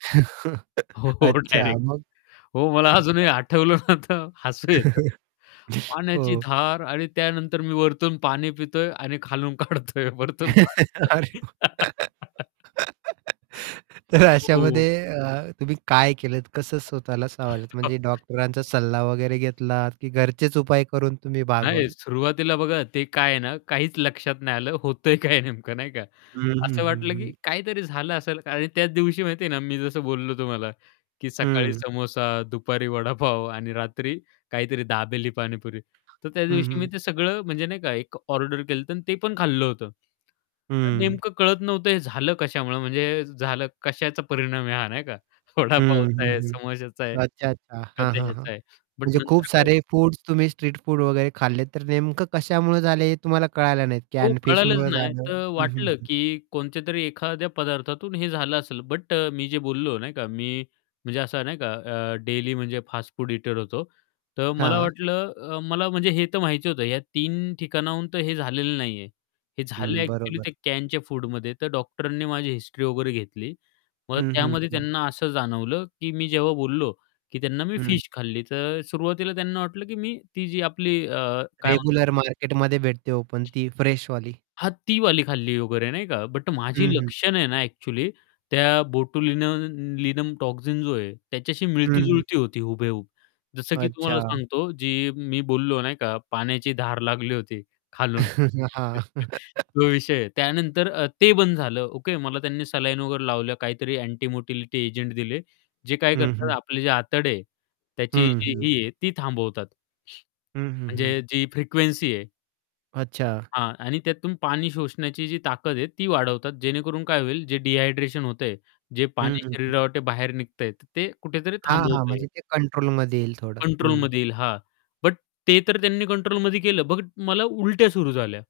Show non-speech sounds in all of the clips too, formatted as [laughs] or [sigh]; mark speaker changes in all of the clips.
Speaker 1: [chuckles]
Speaker 2: हो,
Speaker 1: अच्छा,
Speaker 2: डायरेक्ट.
Speaker 1: मग?
Speaker 2: हो, मला अजूनही
Speaker 1: [chuckles]
Speaker 2: आठवलं ना, तर हसू येतं.
Speaker 1: [chuckles]
Speaker 2: पाण्याची
Speaker 1: हो.
Speaker 2: धार आणि त्यानंतर मी वरतून पाणी पितोय आणि खालून काढतोय वरतून
Speaker 1: [laughs] अरे,
Speaker 2: पाणी
Speaker 1: [unintelligible]
Speaker 2: [laughs]
Speaker 1: [laughs] तर
Speaker 2: हो.
Speaker 1: अशामध्ये अ, तुम्ही काय केलंत? कसं स्वतःला सावरलं? म्हणजे
Speaker 2: [laughs]
Speaker 1: डॉक्टरांचा सल्ला वगैरे घेतलात की घरचेच उपाय करून तुम्ही
Speaker 2: नाही,
Speaker 1: भागवलं?
Speaker 2: सुरुवातीला बघा ते काय आहे ना, काहीच लक्षात नाही. आलं होतंय काय नेमकं नाही का.
Speaker 1: हं, हं,
Speaker 2: असं
Speaker 1: हं,
Speaker 2: वाटलं, की
Speaker 1: हं.
Speaker 2: काहीतरी झालं असेल आणि त्याच दिवशी माहिती आहे ना मी जसं बोललो तुम्हाला, की सकाळी
Speaker 1: हं.
Speaker 2: समोसा, दुपारी वडापाव आणि रात्री काहीतरी दाबेली, पाणीपुरी. तर
Speaker 1: हं,
Speaker 2: त्यादिवशी मी
Speaker 1: हं.
Speaker 2: ते सगळं म्हणजे नाही का, एक ऑर्डर केलं होतं आणि ते पण खाल्लं होतं.
Speaker 1: हं.
Speaker 2: नेमकं कळत नव्हतं, हे झालं कशामुळं? म्हणजे झालं कशाचा परिणाम आहे हा नाही का.
Speaker 1: हं.
Speaker 2: वडापावचा आहे,
Speaker 1: हं, हं.
Speaker 2: समोसाचा आहे
Speaker 1: अच्छा, अच्छा.
Speaker 2: का
Speaker 1: हां,
Speaker 2: ते
Speaker 1: हां, हां.
Speaker 2: ह्याचं आहे बट
Speaker 1: म्हणजे खूप
Speaker 2: नंतर काय
Speaker 1: सारे फूड्स तुम्ही स्ट्रीट फूड वगैरे खाल्ले, तर नेमकं कशामुळे झाले हे तुम्हाला कळायला
Speaker 2: हो,
Speaker 1: नाही.
Speaker 2: कळालंच
Speaker 1: फिशमुळे
Speaker 2: नाही.
Speaker 1: झालं
Speaker 2: तर
Speaker 1: हं, हं,
Speaker 2: वाटलं,
Speaker 1: हं.
Speaker 2: की कोणत्यातरी एखाद्या पदार्थातून हे झालं असेल, बट अ, मी जे बोललो नाही का, मी म्हणजे असं नाही का अ, डेली म्हणजे फास्ट फूड इटर होतो. तर मला
Speaker 1: हां.
Speaker 2: वाटलं, अ, मला म्हणजे हे तर माहिती होतं या 3 ठिकाणाहून तर हे झालेलं नाही आहे, हे झालं
Speaker 1: हं,
Speaker 2: ॲक्चुअली
Speaker 1: बरोबर.
Speaker 2: ते कॅनच्या फूडमध्ये. तर डॉक्टरांनी माझी हिस्ट्री वगैरे घेतली. मग
Speaker 1: हं, हं,
Speaker 2: त्यामध्ये
Speaker 1: हं.
Speaker 2: त्यांना असं जाणवलं, की मी जेव्हा बोललो, की त्यांना "मी
Speaker 1: हं.
Speaker 2: फिश खाल्ली." तर सुरुवातीला त्यांना वाटलं की मी ती जी आपली अ, काय म्हणतात
Speaker 1: रेग्युलर
Speaker 2: ते
Speaker 1: मार्केटमध्ये भेटते ओपन ती फ्रेशवाली.
Speaker 2: हां, तीवाली खाल्ली वगैरे नाही का, बट माझी
Speaker 1: हं, हं.
Speaker 2: लक्षणं आहे ना ॲक्चुअली त्या बोट लिनन लिनम टॉक्सिन जो आहे, त्याच्याशी
Speaker 1: हं, हं.
Speaker 2: मिळती-जुळती होती हुबेहूब. जसं की तुम्हाला
Speaker 1: अच्छा.
Speaker 2: सांगतो, जी मी बोललो नाही का, पाण्याची धार लागली होती खालून,
Speaker 1: [laughs] हां.
Speaker 2: [chuckles]
Speaker 1: [chuckles]
Speaker 2: तो विषय आहे. त्यानंतर अ, ते बंद झालं. ओके, मला त्यांनी सलाईन वगैरे लावल्या, काहीतरी अँटी मोटिलिटी एजंट दिले. जे काय
Speaker 1: हं,
Speaker 2: करतात
Speaker 1: हं.
Speaker 2: आपले जे आतडे आहे, त्याची
Speaker 1: हं,
Speaker 2: जी
Speaker 1: हं.
Speaker 2: ही आहे ती थांबवतात.
Speaker 1: हं, हं, हं.
Speaker 2: म्हणजे जी फ्रिक्वेन्सी आहे
Speaker 1: अच्छा.
Speaker 2: हां. आणि त्यातून पाणी शोषण्याची जी ताकद आहे, ती वाढवतात. जेणेकरून काय होईल, जे डिहायड्रेशन होतंय, जे
Speaker 1: हं,
Speaker 2: पाणी
Speaker 1: हं, हं.
Speaker 2: शरीराबाहेर निघत आहे, ते कुठेतरी
Speaker 1: हां, हां.
Speaker 2: थांबवता
Speaker 1: म्हणजे
Speaker 2: येतं.
Speaker 1: ते कंट्रोलमध्ये येईल थोडं. हं.
Speaker 2: कंट्रोलमध्ये येईल. हां, बट ते तर त्यांनी कंट्रोलमध्ये केलं. बघ, मला उलट्या सुरू झाल्या.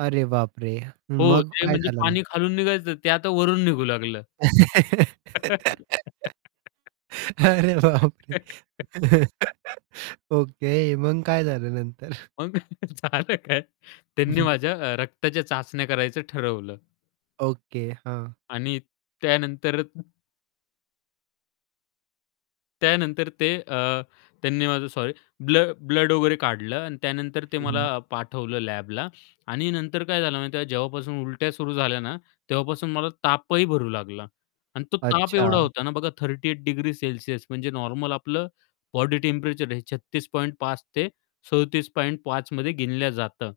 Speaker 1: अरे बापरे!
Speaker 2: हो,
Speaker 1: मग
Speaker 2: ते
Speaker 1: काय
Speaker 2: म्हणजे
Speaker 1: झालं
Speaker 2: पाणी
Speaker 1: नंतर?
Speaker 2: खालून निघायचं ते आता वरून निघू लागलं.
Speaker 1: [laughs]
Speaker 2: [laughs]
Speaker 1: अरे, बापरे!
Speaker 2: [laughs]
Speaker 1: [laughs] ओके. मग काय झालं नंतर? [chuckles]
Speaker 2: मग [chuckles] झालं काय? त्यांनी
Speaker 1: [chuckles]
Speaker 2: माझ्या अ, रक्ताच्या चाचण्या करायचं ठरवलं.
Speaker 1: ओके, हां.
Speaker 2: आणि त्यानंतर त्यानंतर ते अ, त्यांनी माझं सॉरी, ब्लड ब्लड वगैरे काढलं आणि त्यानंतर ते
Speaker 1: हं,
Speaker 2: मला
Speaker 1: हं.
Speaker 2: पाठवलं लॅबला. आणि नंतर काय झालं माहिती आहे, जेव्हापासून उलट्या सुरू झाल्या ना, तेव्हापासून मला तापही भरू लागला आणि तो ताप एवढा
Speaker 1: अच्छा.
Speaker 2: होता ना बघा 38 डिग्री सेल्सिअस. म्हणजे नॉर्मल आपलं बॉडी टेम्परेचर हे 36.5 ते 37.5 मध्ये गिणल्या जातं,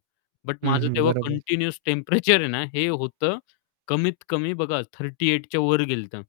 Speaker 2: बट
Speaker 1: हं,
Speaker 2: माझं
Speaker 1: हं.
Speaker 2: तेव्हा
Speaker 1: बरोबर.
Speaker 2: कंटिन्यूअस टेम्परेचर आहे ना हे होतं कमीत कमी बघा 38 च्या वर गेलं होतं.